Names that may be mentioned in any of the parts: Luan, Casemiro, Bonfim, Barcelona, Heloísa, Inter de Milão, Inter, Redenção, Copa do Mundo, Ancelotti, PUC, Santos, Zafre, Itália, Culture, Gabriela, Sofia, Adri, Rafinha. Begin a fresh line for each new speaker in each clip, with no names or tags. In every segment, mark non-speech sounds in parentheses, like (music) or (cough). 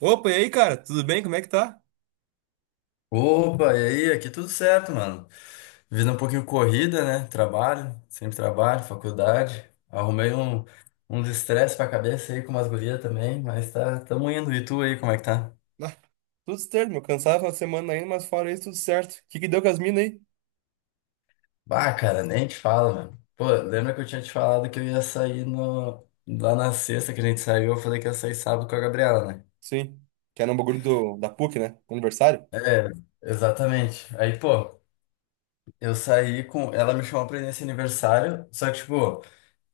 Opa, e aí, cara? Tudo bem? Como é que tá?
Opa, e aí? Aqui tudo certo, mano. Vida um pouquinho corrida, né? Trabalho, sempre trabalho, faculdade. Arrumei uns estresse pra cabeça aí com umas gurias também, mas tá, tamo indo. E tu aí, como é que tá?
Ah, tudo certo, meu. Cansado a semana ainda, mas fora isso, tudo certo. O que que deu com as minas aí?
Bah, cara, nem te falo, mano. Pô, lembra que eu tinha te falado que eu ia sair no, lá na sexta que a gente saiu? Eu falei que ia sair sábado com a Gabriela, né?
Sim. Que era um bagulho da PUC, né? Aniversário.
É, exatamente. Aí, pô, eu saí com. Ela me chamou pra ir nesse aniversário, só que, tipo.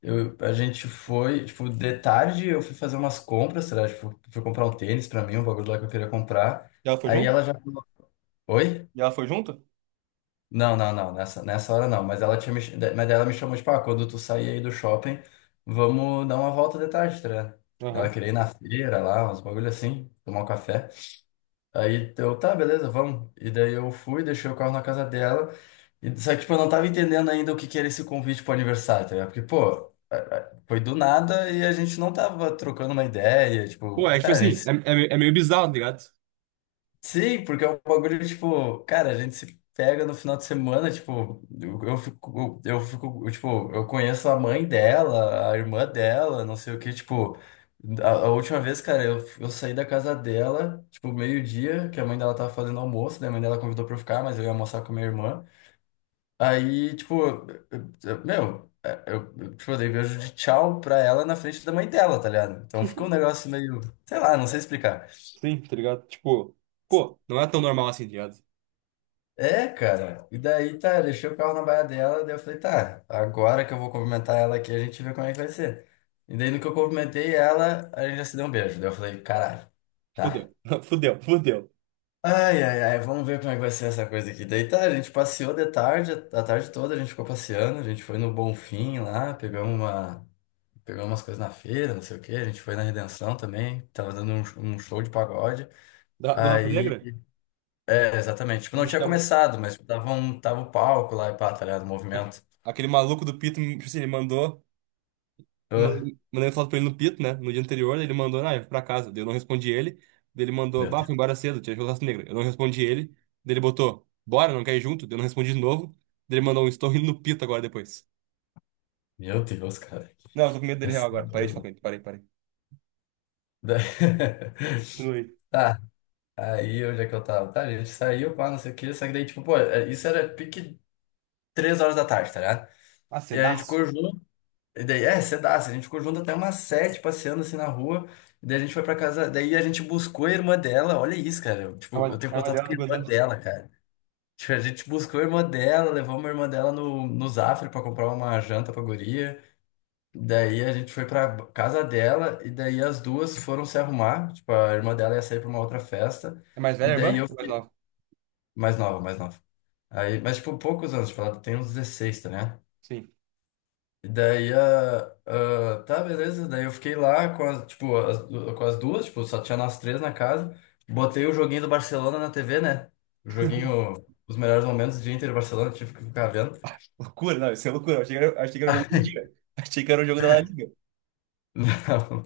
A gente foi, tipo, de tarde eu fui fazer umas compras, sei lá, tipo, fui comprar um tênis pra mim, um bagulho lá que eu queria comprar.
E ela foi
Aí ela
junto?
já falou, oi?
E ela foi junto?
Não, não, não, nessa hora não. Mas ela tinha me, mas daí ela me chamou, tipo, ah, quando tu sair aí do shopping, vamos dar uma volta de tarde, tá? Ligado? Ela
Aham.
queria ir na feira lá, uns bagulho assim, tomar um café. Aí eu, tá, beleza, vamos. E daí eu fui, deixei o carro na casa dela. Só que, tipo, eu não tava entendendo ainda o que que era esse convite pro aniversário, tá ligado? Porque, pô, foi do nada e a gente não tava trocando uma ideia. Tipo,
Pô, é que, tipo
cara, a
assim,
gente.
é meio bizarro, tá ligado?
Sim, porque é um bagulho, tipo, cara, a gente se pega no final de semana, tipo, eu fico, tipo, eu conheço a mãe dela, a irmã dela, não sei o que, tipo, a última vez, cara, eu saí da casa dela, tipo, meio-dia, que a mãe dela tava fazendo almoço, daí a mãe dela convidou pra eu ficar, mas eu ia almoçar com a minha irmã. Aí, tipo, meu, é, tipo, eu dei beijo de tchau pra ela na frente da mãe dela, tá ligado? Então ficou um negócio meio, sei lá, não sei explicar.
Sim, tá ligado? Tipo, pô, não é tão normal assim, tá ligado?
É, cara. E daí, tá, eu deixei o carro na baia dela, daí eu falei, tá, agora que eu vou cumprimentar ela aqui, a gente vê como é que vai ser. E daí, no que eu cumprimentei ela, a gente já se deu um beijo. Daí eu falei, caralho,
Fudeu,
tá.
(laughs) fudeu, fudeu.
Ai, ai, ai, vamos ver como é que vai ser essa coisa aqui. Daí tá, a gente passeou de tarde, a tarde toda a gente ficou passeando, a gente foi no Bonfim lá, pegamos umas coisas na feira, não sei o quê, a gente foi na Redenção também, tava dando um show de pagode.
Da, do Rafa
Aí
Negra?
é, exatamente. Tipo, não
Me
tinha
chama.
começado, mas tipo, tava o palco lá e pá, tá ligado? O
Aque-
movimento.
Aquele maluco do Pito, tipo assim, ele mandou.
Ah,
Mandei foto pra ele no Pito, né? No dia anterior, ele mandou, ah, eu fui pra casa. Daí eu não respondi ele. Daí ele mandou,
meu
bah, fui
Deus.
embora cedo, tinha churrasco negro. Eu não respondi ele. Daí ele botou, bora, não quer ir junto? Daí eu não respondi de novo. Daí ele mandou um, estou indo no Pito agora depois.
Meu Deus, cara. Que
Não, eu tô com medo dele real agora. Parei de falar
pensador.
com ele, parei, parei.
Da- (laughs)
Continue.
Tá, aí onde é que eu tava? Tá, a gente saiu, pá, não sei o que, só que daí, tipo, pô, é, isso era pique 3 horas da tarde, tá ligado?
Ah,
E a gente
cedaço.
ficou junto, e daí, é, cedaço, a gente ficou junto até umas sete, passeando assim na rua, e daí a gente foi pra casa, daí a gente buscou a irmã dela, olha isso, cara, tipo, eu tenho
É uma
contato
dela,
com a
tem quantos
irmã
anos?
dela, cara. Tipo, a gente buscou a irmã dela, levamos a irmã dela no Zafre pra comprar uma janta pra guria. Daí a gente foi pra casa dela e daí as duas foram se arrumar. Tipo, a irmã dela ia sair pra uma outra festa.
É mais
E
velha,
daí
irmã?
eu...
Ou mais nova?
Mais nova, mais nova. Aí, mas, tipo, poucos anos. Tipo, ela tem uns 16 tá, né?
Sim.
E daí, a ah tá, beleza. Daí eu fiquei lá com as, tipo, as, com as duas. Tipo, só tinha nós três na casa. Botei o joguinho do Barcelona na TV, né? O joguinho... Os melhores momentos do Inter e Barcelona, tive que ficar vendo.
Loucura, não, isso é loucura. Eu achei que era o jogo do dia. (laughs) Achei que era o jogo da La Liga.
(laughs) Não.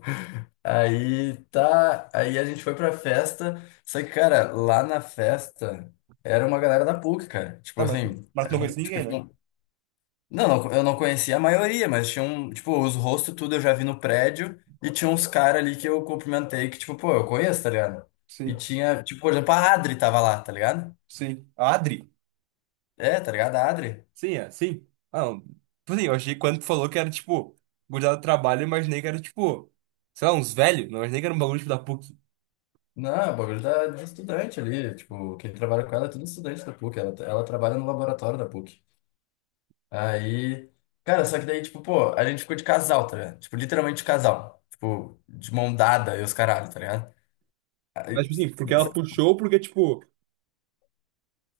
Aí tá, aí a gente foi pra festa, só que, cara, lá na festa era uma galera da PUC, cara. Tipo
Tá,
assim,
mas tu
era,
não conhece
tipo,
ninguém, né?
não, não, eu não conhecia a maioria, mas tinha um, tipo, os rostos tudo eu já vi no prédio e tinha uns caras ali que eu cumprimentei que, tipo, pô, eu conheço, tá ligado? E
Sim,
tinha, tipo, por exemplo, a Adri tava lá, tá ligado?
sim. A Adri?
É, tá ligado? A Adri.
Sim, é, sim. Ah, não. Tipo assim, eu achei que quando tu falou que era, tipo, gurizada do trabalho, eu imaginei que era, tipo, sei lá, uns velhos. Não imaginei que era um bagulho, tipo, da PUC.
Não, é o bagulho de estudante ali, tipo, quem trabalha com ela é tudo estudante da PUC, ela trabalha no laboratório da PUC. Aí, cara, só que daí, tipo, pô, a gente ficou de casal, tá ligado? Tipo, literalmente de casal. Tipo, de mão dada e os caralho, tá ligado?
Mas,
Aí,
tipo assim, porque ela puxou, porque, tipo...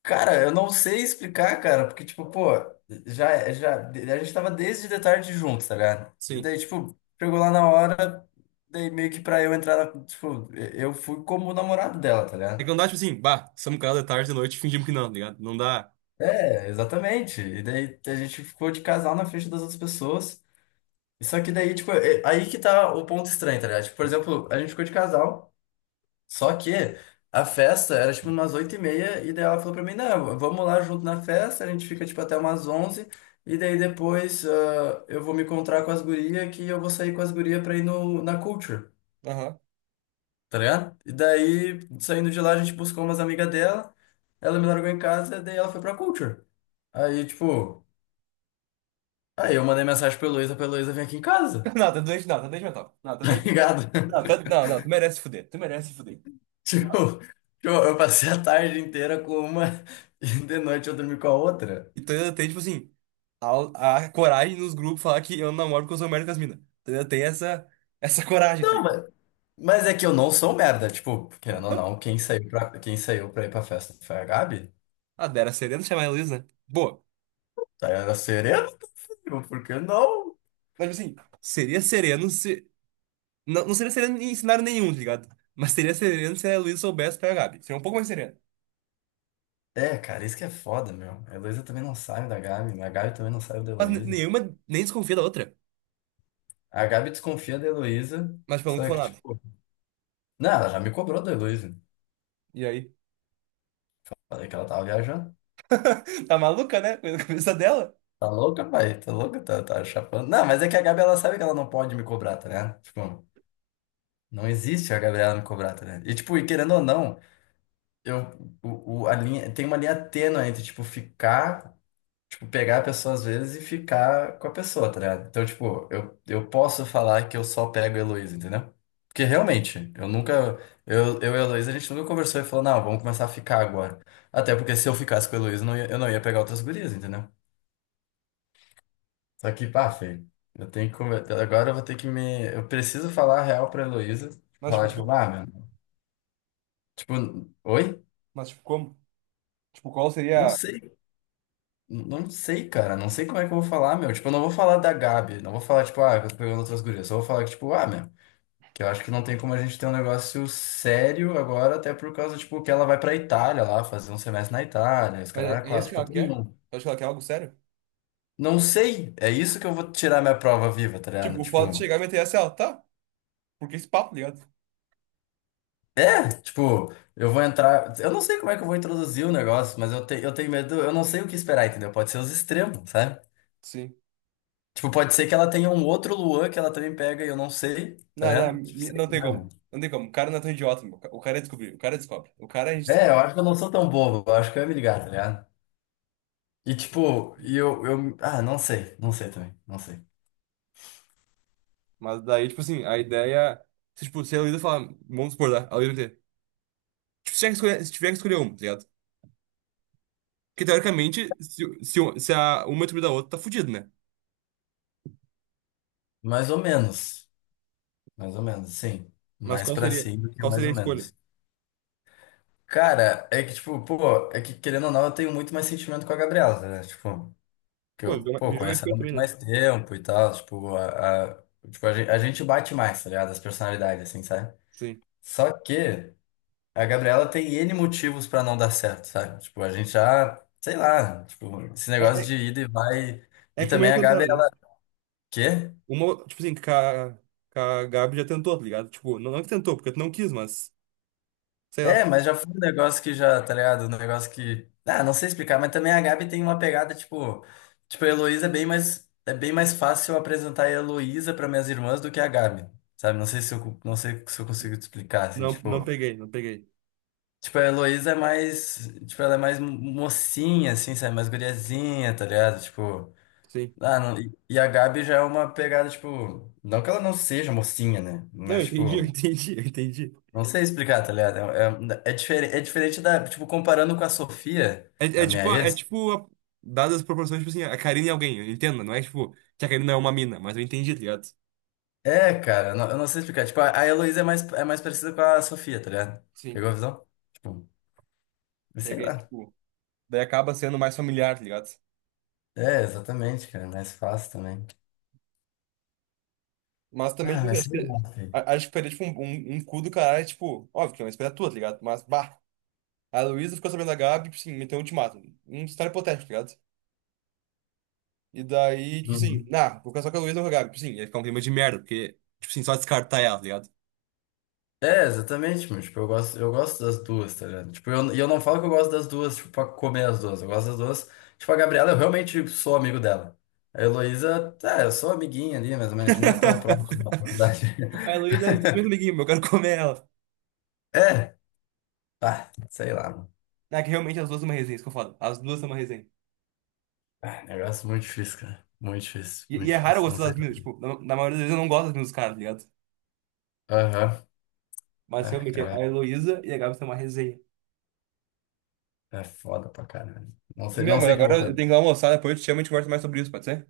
cara, eu não sei explicar, cara, porque, tipo, pô, já, a gente tava desde de tarde juntos, tá ligado? E
Sim.
daí, tipo, chegou lá na hora, daí meio que pra eu entrar, tipo, eu fui como o namorado dela, tá
É que
ligado?
não dá, tipo assim, bah, estamos em casa de tarde, de noite, fingimos que não, tá ligado? Não dá...
É, exatamente. E daí a gente ficou de casal na frente das outras pessoas. Só que daí, tipo, aí que tá o ponto estranho, tá ligado? Tipo, por exemplo, a gente ficou de casal, só que a festa era, tipo, umas 8:30, e daí ela falou pra mim, não, vamos lá junto na festa, a gente fica, tipo, até umas 11, e daí depois eu vou me encontrar com as gurias, que eu vou sair com as gurias pra ir no, na Culture,
Aham. (laughs)
tá ligado? E daí, saindo de lá, a gente buscou umas amigas dela, ela me largou em casa, daí ela foi pra Culture. Aí, tipo, aí eu mandei mensagem pra Heloísa vir aqui em casa,
Não, tá doente, não, tá doente mental. Não,
(laughs)
tá
tá
doente mental.
ligado?
Não, não, tu merece se fuder, tu merece se fuder.
(laughs)
Não.
Tipo, eu passei a tarde inteira com uma (laughs) e de noite eu dormi com a outra.
Então ainda tem, tipo assim, a coragem nos grupos falar que eu não namoro porque eu sou merda com as minas. Ainda tem essa, essa coragem, tá
Não,
ligado?
mas é que eu não sou merda. Tipo, querendo ou
Não.
não, quem saiu pra ir pra festa foi a Gabi.
Ah, era sereno chamar a Heloísa? Né? Boa.
Tá, era sereno, meu, por que não?
Mas assim, seria sereno se. Não, não seria sereno em cenário nenhum, tá ligado? Mas seria sereno se a Heloísa soubesse pegar a Gabi. Seria um pouco mais sereno.
É, cara, isso que é foda, meu. A Heloísa também não sabe da Gabi, a Gabi também não sabe da Heloísa.
Nenhuma nem desconfia da outra.
A Gabi desconfia da Heloísa,
Mas tipo, ela nunca
só que,
falou nada.
tipo, não, ela já me cobrou da Heloísa.
E aí?
Falei que ela tava viajando.
(laughs) Tá maluca, né? Coisa da cabeça dela.
Tá louca, pai? Tá louca? Tá, tá chapando. Não, mas é que a Gabi, ela sabe que ela não pode me cobrar, tá ligado? Tipo. Não existe a Gabriela Nicobrato, né? E, tipo, e querendo ou não, eu, a linha, tem uma linha tênue entre, tipo, ficar, tipo, pegar a pessoa às vezes e ficar com a pessoa, tá ligado? Então, tipo, eu posso falar que eu só pego a Heloísa, entendeu? Porque realmente, eu nunca, eu e a Heloísa, a gente nunca conversou e falou, não, vamos começar a ficar agora. Até porque se eu ficasse com a Heloísa, eu não ia pegar outras gurias, entendeu? Só que, pá, feio. Eu tenho que agora eu vou ter que me. Eu preciso falar a real pra Heloísa.
Mas tipo,
Falar, tipo,
co-
ah, meu. Tipo, oi?
mas, tipo, como? Tipo, qual
Não
seria.
sei, não sei, cara, não sei como é que eu vou falar, meu. Tipo, eu não vou falar da Gabi, não vou falar, tipo, ah, que eu tô pegando outras gurias. Só vou falar que, tipo, ah, meu, que eu acho que não tem como a gente ter um negócio sério agora, até por causa, tipo, que ela vai pra Itália lá, fazer um semestre na Itália, os
Mas é
caras
é isso
quatro.
que ela
Tipo, tem
quer?
um.
Eu acho que ela quer algo sério.
Não sei, é isso que eu vou tirar minha prova viva, tá ligado?
Tipo, o fato de
Tipo,
chegar e meter essa, ela, tá? Porque esse papo, tá ligado?
é, tipo, eu vou entrar. Eu não sei como é que eu vou introduzir o negócio, mas eu tenho medo, eu não sei o que esperar, entendeu? Pode ser os extremos, sabe?
Sim.
Tipo, pode ser que ela tenha um outro Luan que ela também pega e eu não sei, tá vendo? Tipo, sei
Não tem
lá, meu.
como. Não tem como. O cara não é tão idiota, meu. O cara descobriu. O cara descobre. O cara a gente
É,
descobre.
eu acho que eu não sou tão bobo, eu acho que eu ia me ligar, tá ligado? E tipo, e eu, eu. Ah, não sei, não sei também, não sei.
Mas daí, tipo assim, a ideia. Se, tipo, se a Luísa falar, vamos supor, tá? A Luísa vai ter. Tipo, se tiver que escolher, se tiver que escolher uma, tá ligado? Porque teoricamente, se a uma excluir da outra, tá fudido, né?
Mais ou menos, mais ou menos, sim.
Mas
Mais
qual
pra
seria?
sim do que
Qual
mais
seria a
ou
escolha?
menos. Cara, é que tipo, pô, é que querendo ou não, eu tenho muito mais sentimento com a Gabriela, tá ligado? Tipo, que
Pô,
eu, pô,
virou uma
conheço ela
escolha
há
também,
muito
né?
mais tempo e tal, tipo, tipo, a gente bate mais, tá ligado? As personalidades, assim, sabe?
Sim.
Só que. A Gabriela tem N motivos pra não dar certo, sabe? Tipo, a gente já, sei lá, tipo, esse
É,
negócio
é,
de ida e vai.
é
E
que uma
também
já
a
tentaram,
Gabi,
né?
ela. Quê?
Uma, tipo assim, que a Gabi já tentou, tá ligado? Tipo, não, não que tentou, porque tu não quis, mas. Sei
É,
lá.
mas já foi um negócio que já, tá ligado? Um negócio que. Ah, não sei explicar, mas também a Gabi tem uma pegada, tipo. Tipo, a Heloísa é bem mais. É bem mais fácil eu apresentar a Heloísa pra minhas irmãs do que a Gabi, sabe? Não sei se eu consigo te explicar, assim,
Não, não
tipo.
peguei, não peguei.
Tipo, a Heloísa é mais. Tipo, ela é mais mocinha, assim, sabe? Mais guriazinha, tá ligado? Tipo.
Sim.
Ah, não, e a Gabi já é uma pegada, tipo, não que ela não seja mocinha, né?
Não, eu
Mas,
entendi, (laughs) eu
tipo,
entendi, eu entendi.
não sei explicar, tá ligado? É diferente da, tipo, comparando com a Sofia,
É, é
a
tipo,
minha
é
ex.
tipo a- Dadas as proporções, tipo assim, a Karina e alguém, entenda, não é tipo que a Karina é uma mina, mas eu entendi, tá ligado?
É, cara, eu não sei explicar. Tipo, a Heloísa é mais parecida com a Sofia, tá ligado?
Sim.
Pegou a visão? Tipo, sei
Peguei,
lá.
tipo, daí acaba sendo mais familiar, tá ligado?
É, exatamente, cara, é mais fácil também.
Mas também,
Ah,
tipo, assim,
mas
acho
sei
que,
lá, filho.
acho que perder, tipo, um, um cu do caralho, tipo, óbvio que é uma escolha tua, tá ligado? Mas, bah, a Luísa ficou sabendo da Gabi, tipo assim, meteu um ultimato. Um cenário hipotético, tá ligado? E daí, tipo assim, nah, vou casar com a Luísa ou com a Gabi, tipo sim, assim. Ia ficar um clima de merda, porque, tipo assim, só descartar ela, tá ligado?
É, exatamente, mas, tipo, eu gosto das duas, tá ligado? Tipo, e eu não falo que eu gosto das duas, tipo, pra comer as duas. Eu gosto das duas. Tipo, a Gabriela, eu realmente sou amigo dela. A Heloísa, tá, eu sou amiguinha ali, mas não é tão próximo
(laughs)
da faculdade.
A
(laughs)
Luísa é um super amiguinho, eu quero comer ela.
É, ah, sei lá, mano.
É que realmente as duas são uma resenha, isso que eu falo. As duas são uma resenha.
Ah, negócio muito difícil, cara. Muito difícil, muito
E é raro eu
difícil. Não
gostar
sei.
das minas, tipo, na, na maioria das vezes eu não gosto das minas dos caras, tá ligado?
Aham.
Mas
Ah,
realmente a
cara,
Heloísa e a Gabi são uma resenha.
é foda pra caralho. Não sei,
Meu,
não
mano,
sei o que eu vou
agora eu
fazer.
tenho que almoçar, depois eu te chamo e a gente conversa mais sobre isso, pode ser?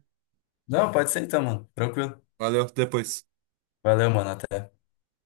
Não, pode ser então, mano. Tranquilo.
Valeu, até depois.
Valeu, mano. Até.